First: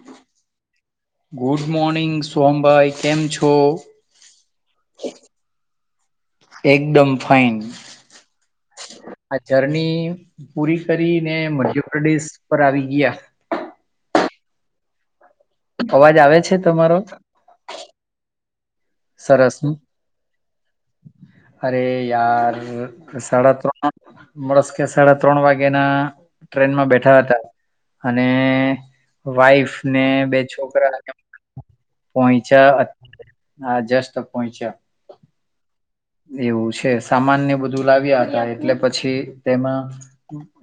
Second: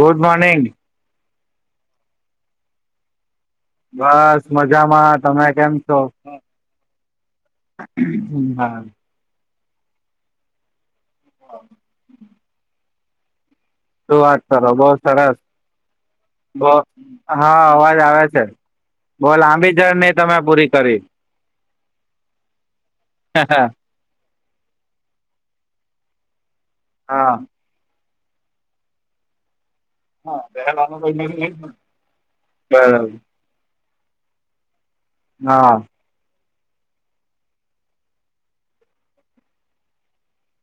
Good morning. Good morning સોમભાઈ કેમ છો? બસ મજામાં તમે કેમ છો? એકદમ ફાઇન. હા જર્ની પૂરી કરી ને મજરડીસ પર આવી ગયા શું વાત કરો બહુ સરસ અવાજ આવે છે બહ તમારો? હા અવાજ આવે છે. બો સરસ લાંબી જર્ની તમે પૂરી કરી. અરે યાર સાડા ત્રણ મળસ કે સાડા ત્રણ વાગ્યા ના ટ્રેનમાં બેઠા હા હતા અને વાઈફ ને બે છોકરા પહોંચ્યા બરાબર અ આ જસ્ટ પહોંચ્યો. હા. એવું છે સામાનને બધું લાવ્યા હતા એટલે પછી તેમાં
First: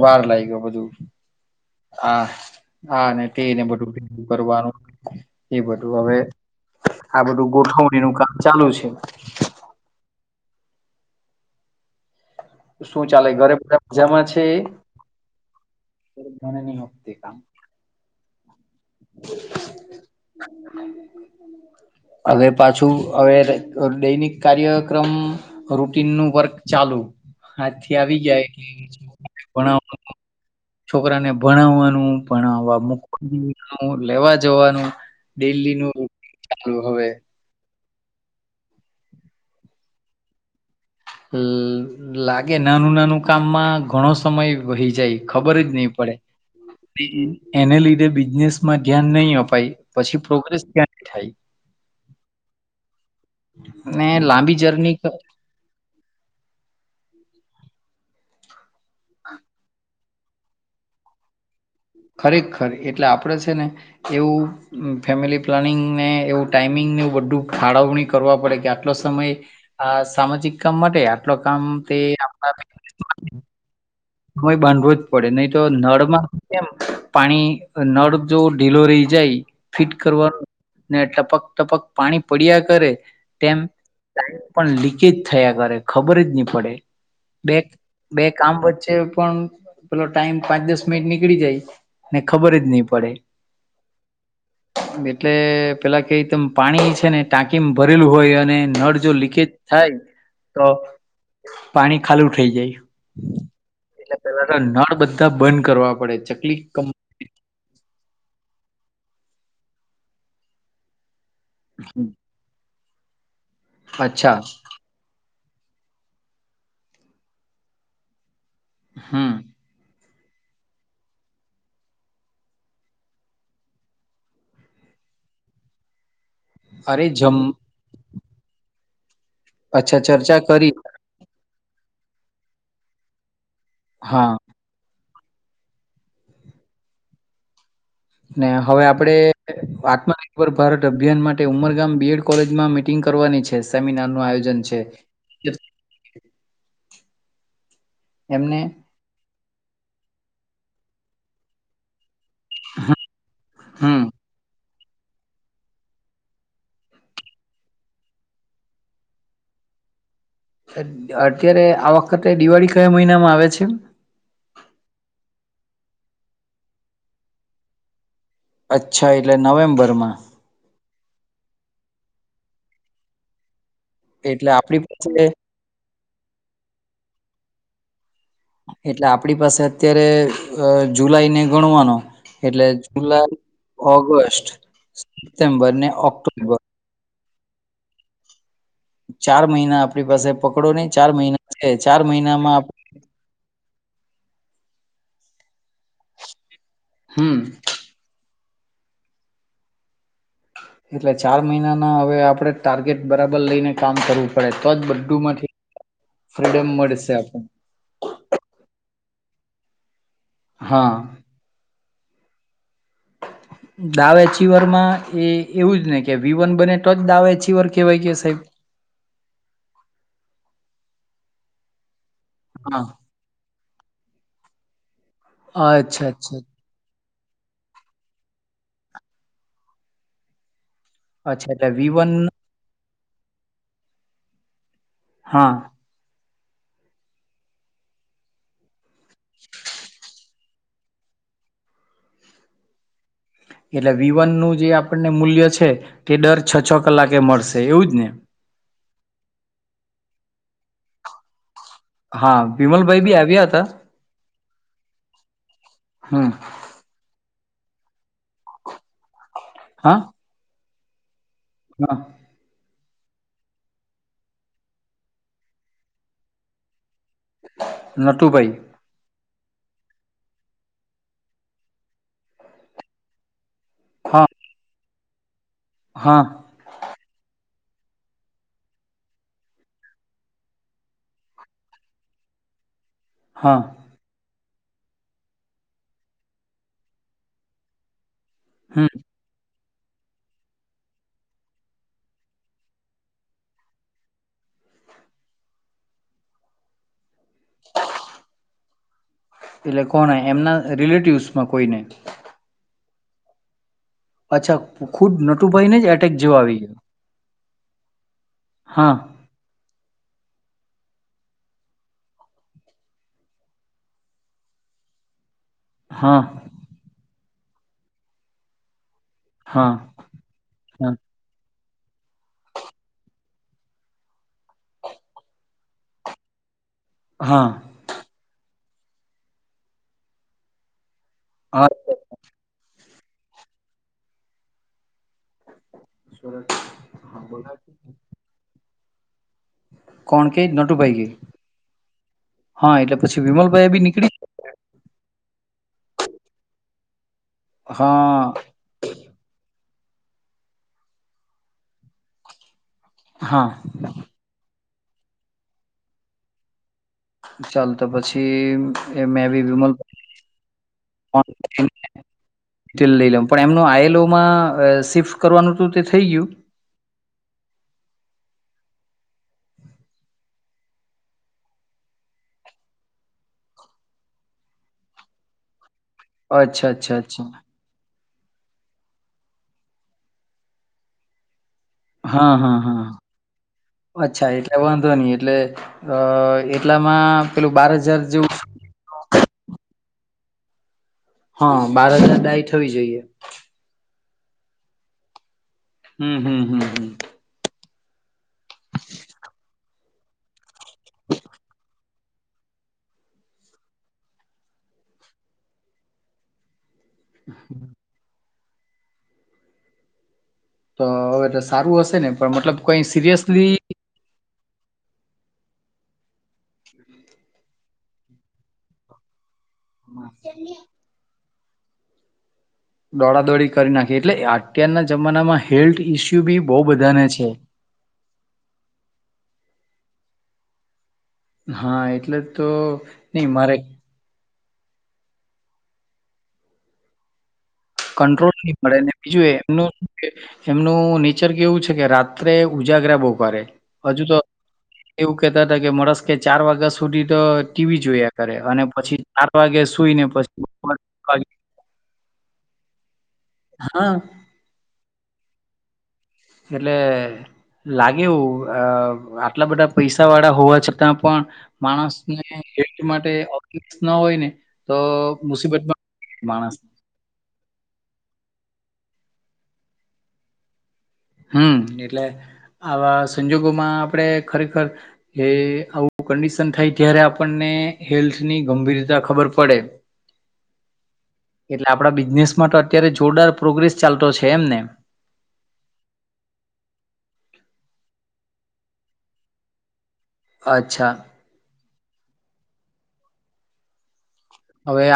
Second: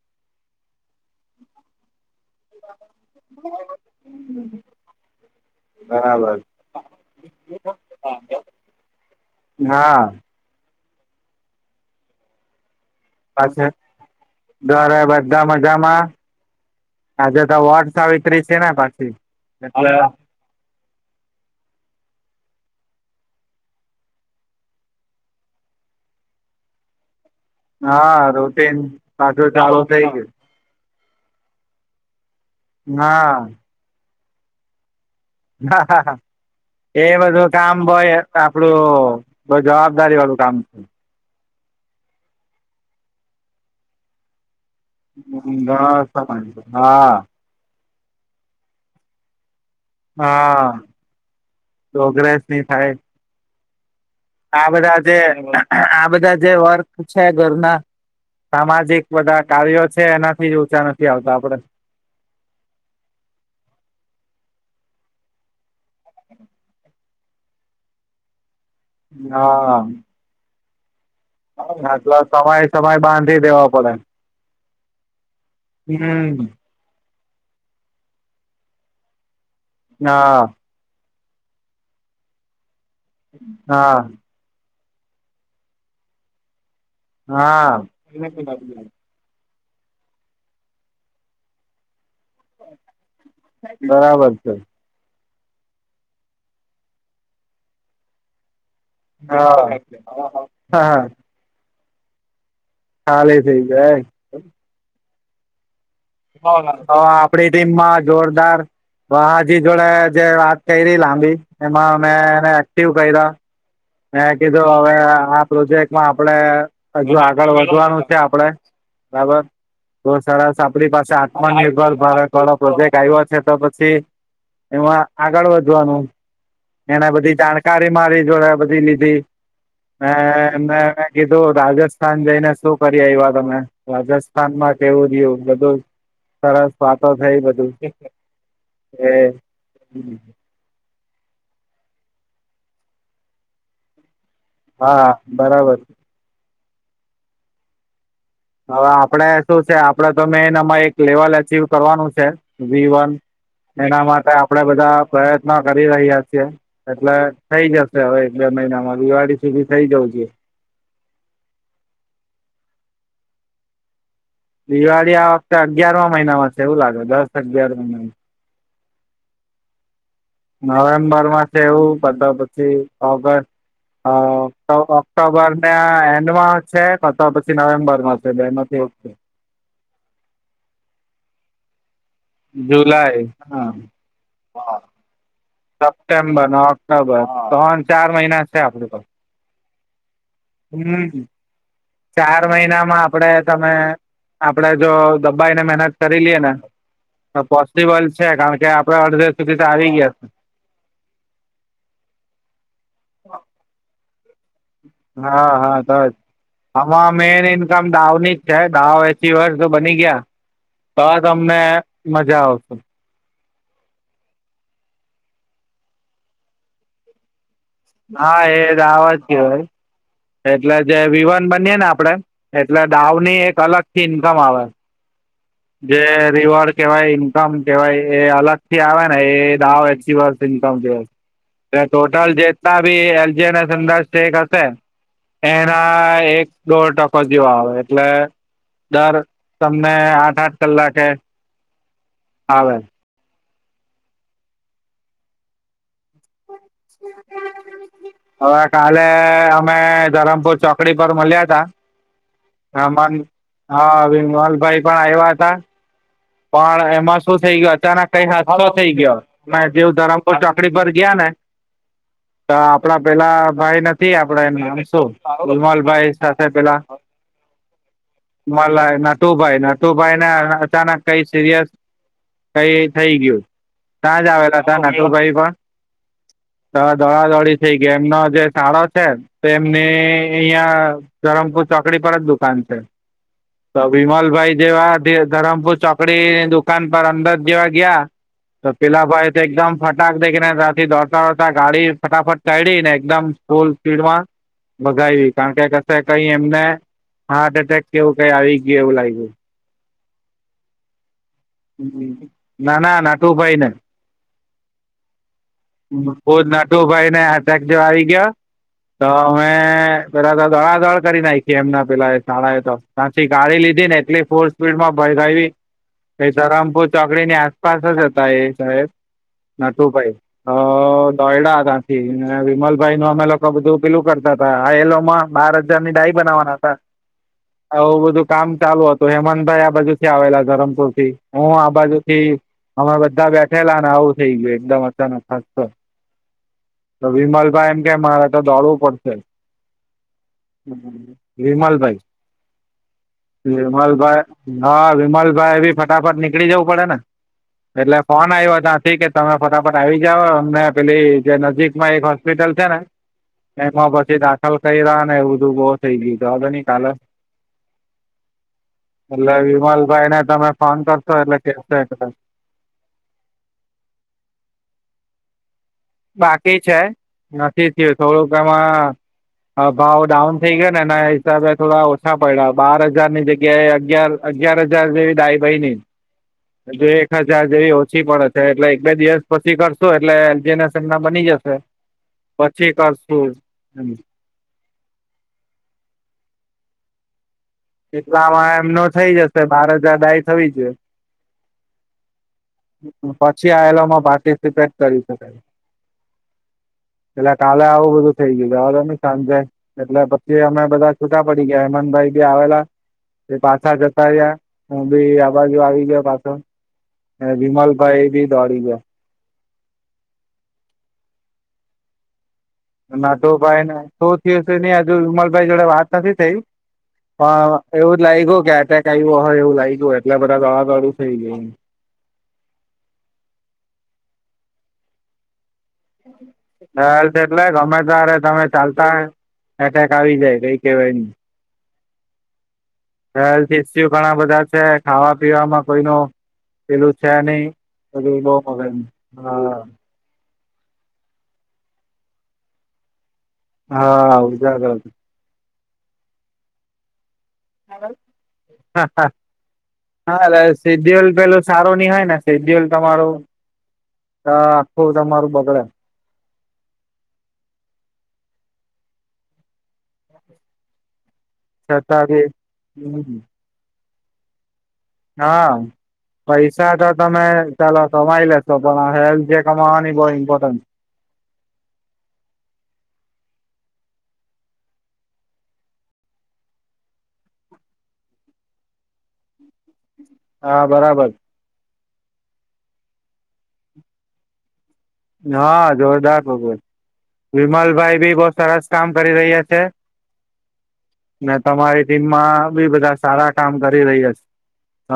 વાર લાગ ગયો. બધું હા હા ને તેને બધું જ કરવાનું એ બધું હવે બરાબર આ બધું ગોઠવણીનું કામ ચાલુ છે. હા શું ચાલે પાછ ઘરે બધા મજામાં છે ઘરે બધા મજામાં મને નહી આપતી કામ આજે તો વટસાવિત્રી છે. કેના પાછી [unintelligible] હવે પાછું હવે દૈનિક કાર્યક્રમ રૂટીન નું વર્ક ચાલુ હા જથી આવી ગયા રૂટીન એટલે પાછું [inaudible] ચાલુ થઈ ભણાવ છોકરાને ભણાવવાનું ભણાવવા ગયું મૂકવા લેવા જવાનું હા ડેલીનું હા ચાલુ એ હવે બધું કામ ભય આપડું બ જવાબદારી વાળું કામ છે. લાગે નાનું નાનું કામમાં ઘણો સમય વહી જાય ખબર જ નહી પડે હા એને લીધે બિઝનેસ માં ધ્યાન નહીં અપાય પછી પ્રોગ્રેસ હા. ક્યાથી થાય? પ્રોગ્રેસ ની થાય ને લાંબી આ જર્ની બધા જે આ બધા જે વર્ક ઘરના સામાજિક બધા કાર્યો છે, એનાથી ઉચા નથી આવતા આપડે ખરેખર એટલે આપડે છે ને એવું ફેમિલી પ્લાનિંગ ને એવું ટાઈમિંગ ને બંધુ ફાળવણી કરવા પડે કે આટલો સમય આ સામાજિક કામ માટે આટલો કામ તે આટલા આપણા સમય સમય બાંધી દેવા પડે. સમય બાંધવું જ પડે નહી તો નળમાં હમ કેમ. પાણી નળ જો ઢીલો રહી જાય ફિટ હા કરવાનું ને એટલે પક ટપક પાણી પડ્યા કરે તેમ હા. પાણી પણ લી કજ થયા કરે ખબર જ નહી પડે બે હા બે કામ વચ્ચે પણ પેલો ટાઈમ પાંચ દસ મિનિટ નીકળી જાય. ને ખબર જ નહી પડે. બરાબર છે એટલે પેલાં કે તમ પાણી છે ને ટાંકીમાં ભરેલું હોય અને નળ જો લીકેજ હા. થાય તો પાણી ખાલું થઈ જાય. હાલે થઈ ગયા એટલે પેલા તો નળ બધા બંધ કરવા. પડે ચકલી હવ કમ આપડી ટીમમાં જોરદાર વા હજી જોડે જે વાત કરી રહી લાંબી. એમાં મેં એને એક્ટિવ કર્યા મે અચ્છા કીધું હવે પ્રોજેક્ટમાં આપણેે હજુ આગળ વધવાનું છે, આપડે. હમ્મ તો સરસ આપણી પાસે આત્મનિર્ભર ભારત વાળો પ્રોજેક્ટ આવ્યો છે, તો પછી. એમાં આગળ વધવાનું અરે એને જમ બધી જાણકારી મારી જોડે બધી લીધી. અચ્છા ચર્ચા હ કરી મે [inaudible] રાજસ્થાન જઈને શું કરીએ, એ વા તમે હા રાજસ્થાનમાં કેવું? બું બધું સરસ વાતો થઈ બધું. ને હવે એ આપડે આત્મનિર્ભર ભારત અભિયાન માટે ઉંમર ગામ બીએડ કોલેજમાં મીટિંગ કરવાની છે, સેમિનારનું આયોજન. છે હા બરાબર એમને હવે આપડે શું છે આપડે તો મેન એમાં એક લેવલ આર્ચિવ કરવાનું છે, વી વન હમ એના માટે આપડે બધ બધ પ્રયત્ન કરી રહ્યા છે, એટલે થઈ જશે હવે એક બે મહિનામાં દિવાળી સુધી થ થઈ જઉ જેઇયે. અત્યારે આ વખતે દિવાળી કયા મહિનામાં આવે છે? દિવાળી આ વખતે અગયાર મહિનામાં છે, એવું લાગે દસ અગિયાર મહિનામાં અચ્છા એટલે નવેમ્બર માં નવેમ્બર માં છે એવું બધો પછી ઓગસ્ટ એટલે ઓ આપણી પાસે ઓક્ટોબર ના એન્ડ માં છે, કાતો પછી નવેમ્બર એટલે આપણી પાસે અત્યારે જુલાઈ ને ગણવાનો એટલે જુલાઈ, ઓગસ્ટ સપ્ટેમ્બર ને ઓક્ટોબર તન ચાર મહિના છે આપડે પાસે. ચાર મહિના આપણી પાસે પકડો નહી, ચાર હમ મહિના છે ચાર મહિનામાં તમે આપડે જો દબ્બાઈ ને મે મનત કરી લઈએ ને, હમ તો પોસિબલ છે કારણ કે આપડે અડધે સુધી તો આવી ગયા છે. એટલે ચાર મહિના ના હવે આપડે ટાર્ગેટ બરાબર લઈને કામ કરવું પડે. તો જ બધું માંથી હા હા તો જ ફ્રીડમ મળશે આમાં મેન આપણને ઈન્કમ દાવની જ છે દાવ પી વર્ષ તો બની ગયા હા તો તમને મજા આવશે, દાવેચીવર માં એ એવું જ ને કે વિવન બને તો જ દાવેચીવર હા, એ દાવજ કેવાય એટલે જે વિવાન બનીય ને આપડે હા એટલે દાવની એક અલગ થી ઈન્કમ આવે, જે અચ્છા અચ્છા રિવોડ કેવાય એની કમ કેવાય એ અલગ થી આવે ને એ દાવ એનીવર્ષરી અચ્છા એટલે વી વન ટોટલ જેટલા બી એલજીર ના‌ ધંધા સ્ટેક હશે, હા એના એક દોઢ ટકો જેવા આવે એટલે, દર તમને આઠ આઠ કલાકે આવે એટલે વિવન નું જે આપણને મૂલ્ય છે, તે ડર હવે કાલે અમે ધરમપુર ચોકડી પર મલ્યા તા હા વિમલભાઈ હમાન બી આવ્યા હતા હા વિમલભાઈ પણ આવ્યા હતા, હમ પણ એમાં શું થઇ ગયો અચાનક કઈ હાદસો થઇ ગયો મે જેવું હા ધરમપુર ચૌ કળિ પર ગિયા ને તો [unintelligible] આપડા પેલા ભાઈ નથી આપડા એનું નામ શું રમાલ ભાઈ સાથે પેલા નટુભાઈ મલાય નાટુભાઈ નાટુભાઈ ના અચાનક કઈ સિરિયસ કઈ થઈ ગયું હા ત્યાંજ આવેલા તા નકુરભાઈ પણ તો હા દોડા દોડી થઈ ગયી એમનો જે શાળો છે તો એમની અહિયાં ધરમપુર ચોકડી પર જ દુકાન છે, હા તો વિમલભાઈ જેવા ધરમપુર ચો કડીની દુકાન પર અંદર જેવા ગયા તો હમ પેલા ભાઈ તો એકદમ ફટાક દેખીને ત્યાંથી દોડતા દોડતા ગાડી ફટાફટ કાયઢી ને એકદમ ફૂલ સ્પીડમાં ભગાવી કારણ કે કશે કઈ એમને હાર્ટ એટેક કેવું કઈ આવી ગયું એવું લાગ્યું. એટલે કોણ એમના રિલેટિવ્સ? ના ના નાટું ભાઈ ને અછા ખુબ ન ખુદ નટુભાઈ ને અટક જો આવી ગયો હા તો અમે પેલા તો દોડાદોડ કરી નાખીએ એમના પેલા એ શાળાએ તો તથી ગાડી લીધી ને એટલી ફુલ સ્પીડ માં ભ હા [unintelligible] એ ધરામપુર ચોકડી ની આસપાસ જ હતા એ શહેબ, હા નટુભાઈ હ હા તથી વિમલભાઈ નું અમે લોકો બધું પીલું કરતા હતાા આ એલોમાં બાર હજાર ની ડાઈ બનાવાના હતા. હા આવું બધું કામ ચાલુ હતું હેમંતભાઈ આ બાજુ થી આવેલા ધરમપુરથ હું આ હા બાજુ થી અમે બધા બેઠેલા અને આવું થઇ ગયું એકદમ અચાનક અચ્છા, તો હા બોલો. વિમલભાઈ, એમ કે મારે દોડવું પડશે. કોણ કે નટુભાઈ કે વિમલભાઈ. હા એટલે પછી વિમલભાઈ બી નીકળી વિમલભાઈ હા વિમલભાઈ બી ફટાફટ નીકળી જવું પડે ને એટલે ફોન હા આવ્યો ત્યાંથી કે તમે ફટાફટ આવી અમને પેલી જે નજીકમાં એક હોસ્પિટલ છે ને હા એમાં પછી દાખલ તૈયાર એવું બધું બહુ થઈ ગયું જવા દો ને. ચાલ તો પછી એ મે એટલે બી વિમલ વિમલભાઈ ને તમે ફોન કરશો એટલે કેશે [unintelligible] કદાચ પણ એમનું આયેલુમાં બાકી છે નથી થયું થોડુંક એમાં હા ભાવ ડાઉન થઈ ગયો ને એના હિસાબે થોડા ઓછા પડ્યા બાર હજાર ની જગ્યાએ અગિયાર અગિયાર હજાર જેવી દાઈ ભાઈ ની અચ્છા હજુ અચ્છા એક અચ્છા હજાર જેવી ઓછી એટલે એક બે દિવસ પછી કરશો એટલે જેના હસે બની જશે. હા હા પછી કરશું હા અચ્છા એટલે વાંધો નહી એટલે અ એટલામાં પેલું બાર હજાર જેવું એટલામાં એમનો થઈ જશે બાર હજાર ડાય થવી જોઈએ. હા બાર હજાર ડાય થવી જોઈએ પછી આ લોકોમાં બધા પાર્ટિસિપેટ કરી શકે. હમ હમ હમ આવું બધું થઈ ગયું જવા દો ની સાંજે એટલે પછી અમે બધા છૂટા પડી ગયા હેમંતભાઈ બી આવે એ પાછા જતા રહયા હું બી આ બાજુ આવી ગયો પાછો. હં વિમલભાઈ એ બી દોડી ગયો. તો હવે તો સારું હશે ને પણ મતલબ કઈ સિરિયસલી નટુભાઈને શું થયુ છે એ હજુ વિમલભાઈ જોડે વાત નથી થઈ. પણ એવું જ લાગ્યું કે એટેક આવ્યો હોય, એવું લાગ્યું એટલે બધા દોડાદોડી થઈ ગઈ. દોડાદોડી કરી નાખી એટલે કે અત્યારના જમાનામાં હેલ્થ ઈસ્યુ બી બહુ બધાને [unintelligible] છે. એટલે ગમે તારે તમે ચાલતા એટેક આવી જાય કઈ કહેવાય ના હા એટલે તો ની હેલ્થ મારે ઇસ્યુ ઘણા બધા છે ખાવા પીવામાં કોઈ ન પેલું છે નહી. બધું કંટ્રોલ બહુ નહી મળે મગજ બીજું એ હા એમનું એમનું નેચર કેવું છે કે રાત્રે ઉજાગરા બહુ હજુ તો હા ઉજાગર એવું કહેતા હતા કે મળસકે ચાર વાય્ગા સુધી તો ટીવી જોયા કરે અને પછી ચાર વાગે સુઈ ને પછી [unintelligible] શેડ્યૂલ તમારું હા. હો તમારું બગડે. એટલે લાગે એવું આટલા બધા પૈસા વાળા હોવા છતાં પણ છતાં બી માણસને માટે આવું ના હોય ને તો હા મુસીબતમાં માણસ પૈસા તો તમે ચાલો કમાય લેશો હેલ્ જે કમાવાની જે બહુ ઈંપોર્ટન હં એટલે આવા સંજોગોમાં આપણેે ખરેખર એ આવું કેન્ડીશન થાય ત્યારે આપણને હેલ્થની ગંભીરતા ખબર પડે હા બરાબર એટલે આપના બિઝનેસમાં તો અત્યારે જોરદાર પ્રોગ્રેસ ચાલતો છે એમ ને હા જોરદાર પ્રોગ્રેશ વિમલભાઈ બી બહુ સરસ કામ કરી રહ્યા છે અચ્છા તમારી ટીમમાં બી બધા સારા કામ કરી રહીયા છે.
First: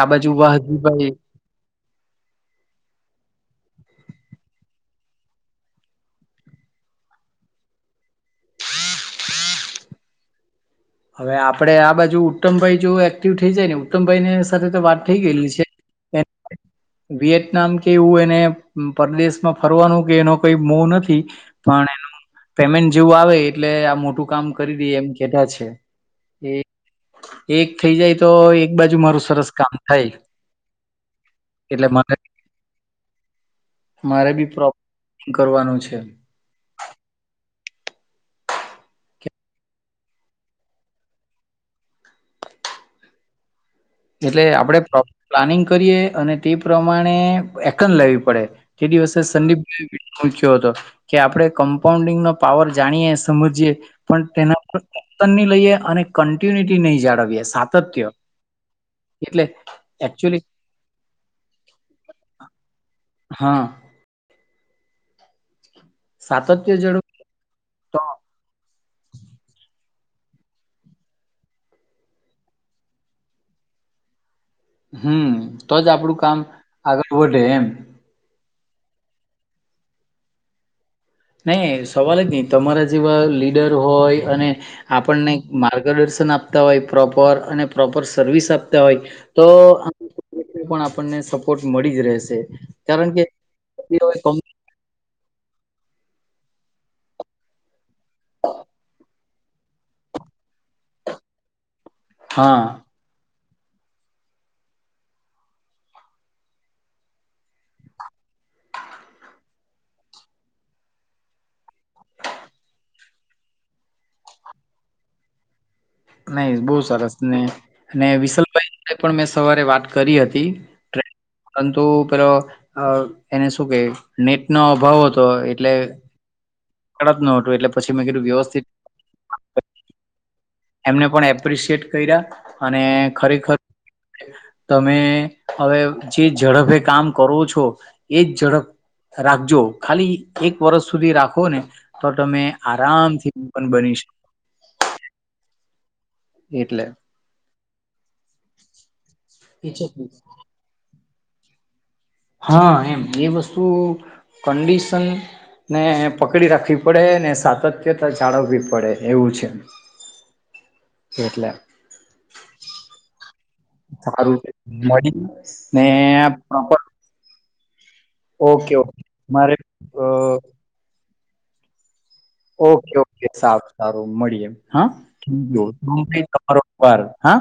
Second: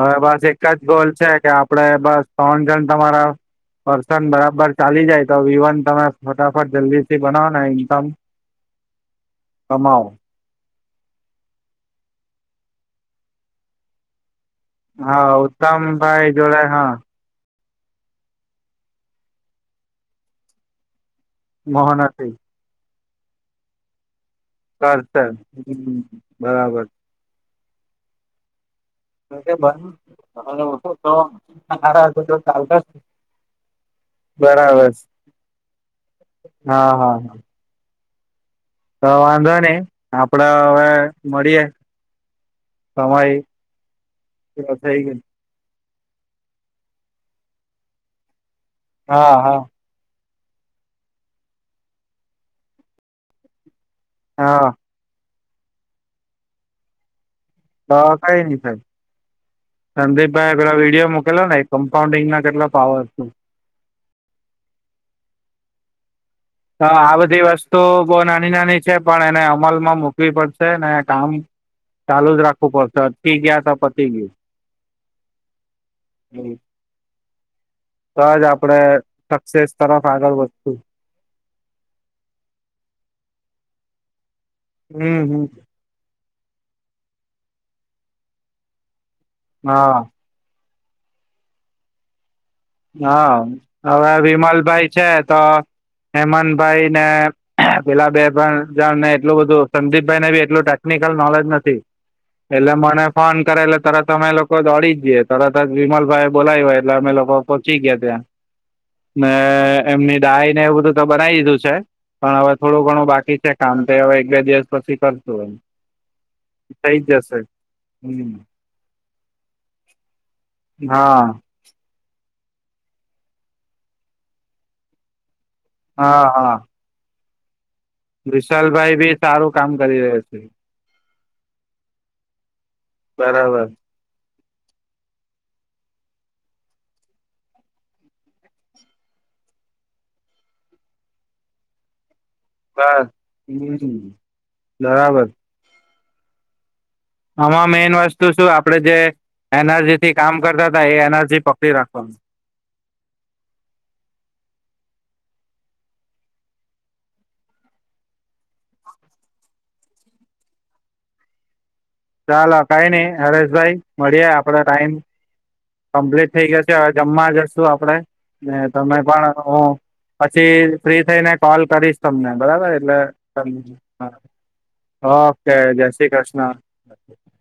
આ બાજુ બસ એક જ વાહજીભાઈ ગોલ છે કે પણ એવું જ લાગ્યું કે અટેક આવ્યો હોય, એવું લાગ્યું એટલે બધા દોડાદોડી થઈ ગઈ. ત્રણ જણ તમારા પર્સન બરાબર ચાલી જાય તો વિવાન તમે ફટાફટ જલ્દી બના ના ઇન્કમ કમાઓ હવે આપડે આ બાજુ ઉત્તમભાઈ જો એક્ટિવ થઈ જાય ને ઉત્તમભાઈ ને સાથે વાત થઈ હા ગયેલી છે ઉત્તમભાઈ જોડે હા વિયતનામ કે એવું એને પરદેશમાં ફરવાનું કે એનો કઈ મો નથી પણ મોહ એનું નથી પેમેન્ટ જેવું આવે એટલે આ મોટું કામ કરી દે એમ કેધા છે હ બરાબર. એક થઇ જાય તો એક બાજુ મારું સરસ કામ થાય તો એટલે મારે ચાલતા મારે [unintelligible] બી પ્રોબ્લેમ બરાબર કરવાનું છે. હા હા હા. તો વાંધો નહી આપડે હવે મળીએે સમય એટલે આપણેે પ્રો થઈ ગયો પ્લાનિંગ કરીએ અને તે પ્રમાણે એકન લેવી પડે કે દિવસે હા સંડીપ હા મૂખ્યો હતો કે આપડણે કમ્પાઉન્ડિંગ નો પાવર જાણીએ સમજીએ પણ તેના હા પરતન ની લઈએ અને કન્ટિન્યુટી નહી જાળવીએ તો સાતત્ય [unintelligible] એટલે એકચુલી સંદીપભાઈ પેલા વિડીિયો મોકલો ને એ કમ્પાઉન્ડિંગ ના કેટલા પાવર હા સાતત્ય હ જળવ આ બધી વસ્તુ તો બહ નાની નાની છે પણ એને અમલમાં મૂકવી પડશે ને કામ ચાલુ જ રાખવું પડશે અ ગયા તો પતી ગયું હમ તો જ આપડું કામ આગળ વધે એમ તોજ આપડે સક્સેસ તરફ આગળ વધશું નહી સવાલ જ નઈ તમારા જેવા લીડર હોય અને હમ આપણને હમ માર્ગદર્શન આપતા હોય પ્રોપર અને પ્રોપર સર્વિસ આપતા હોય તો હા પણ આપણને સપોર્ટ મળી જ રહેશે. કારણ કે હા હવે વિમલભાઈ છે તો હેમંત ભાઈ ને પેલા બે ભ જણ ને એટલું બધું સંદીપભાઈ ને એટલું ટેકનિકલ નોલેજ નથી હા એટલે મને ફોન કરટલે તરત અમે લોકો દોડી જ જીએ તરત જ વિમલ ભાઈ એ બોલાવી હોય એટલે અમે લોકો પહોંચી ગયા ત્યાં ને એમની ડાયી ને એવું બધું તો બનાવી દીધું છે પણ હવે થોડું ઘણું બાકી છે કામ તે હવે એક બે દિવસ પછી કરશું નહી બહ થઈ જ સરસ જશે ને અને હમ વિશલભાઈ પણ મેં સવારે વાત કરી હતી ટ હા પરંતુ પેલો એને શું કે નેટ નો અભાવ હતો. એટલે હા હા. ન હતું એટલે પછી મેં કીધું વ્યવસ્થિત વિશાલભાઈ બી સારું કામ કરી રહ્યા છે એમને પણ એપ્રિશિએટ કર્યા અને ખરેખર બરાબર તમે હવે જે ઝડપે કામ કરો છો એજ ઝડપ રાખજો ખાલી એક વર્ષ સુધી રાખો ને તો તમે બસ આરામથી [inaudible] હમ બની શક બરાબર એટલે. આમાં મેઈન વસ્તુ શું આપડે જે એર્નજી થી કામ કરતા તા એ એનર જી પકડી રાખવાનું હા એમ. એ વસ્તુ કંડિશન ને પકડી રાખવી પડે ને સાતત્યતા જાળવવી પડે એવું છે. એટલે ચાલો કાઈ નઈ, હરેશભાઈ મળીએ સારું આપડા ટાઈમ મળી ને કમ્પ્લીટ થઈ ગયો પ્રોપર શે હવે જમવા જશું આપડે. ને ઓકે તમે ઓકે પણ મારે હું પછી ફ્રી થઈને કોલ કરીશ. તમને બરાબર એટલે ઓકે-ઓકે. સારું ચાલો મળીએે હા ઓકે જય શ્રી કૃષ્ણ [inaudible] હા.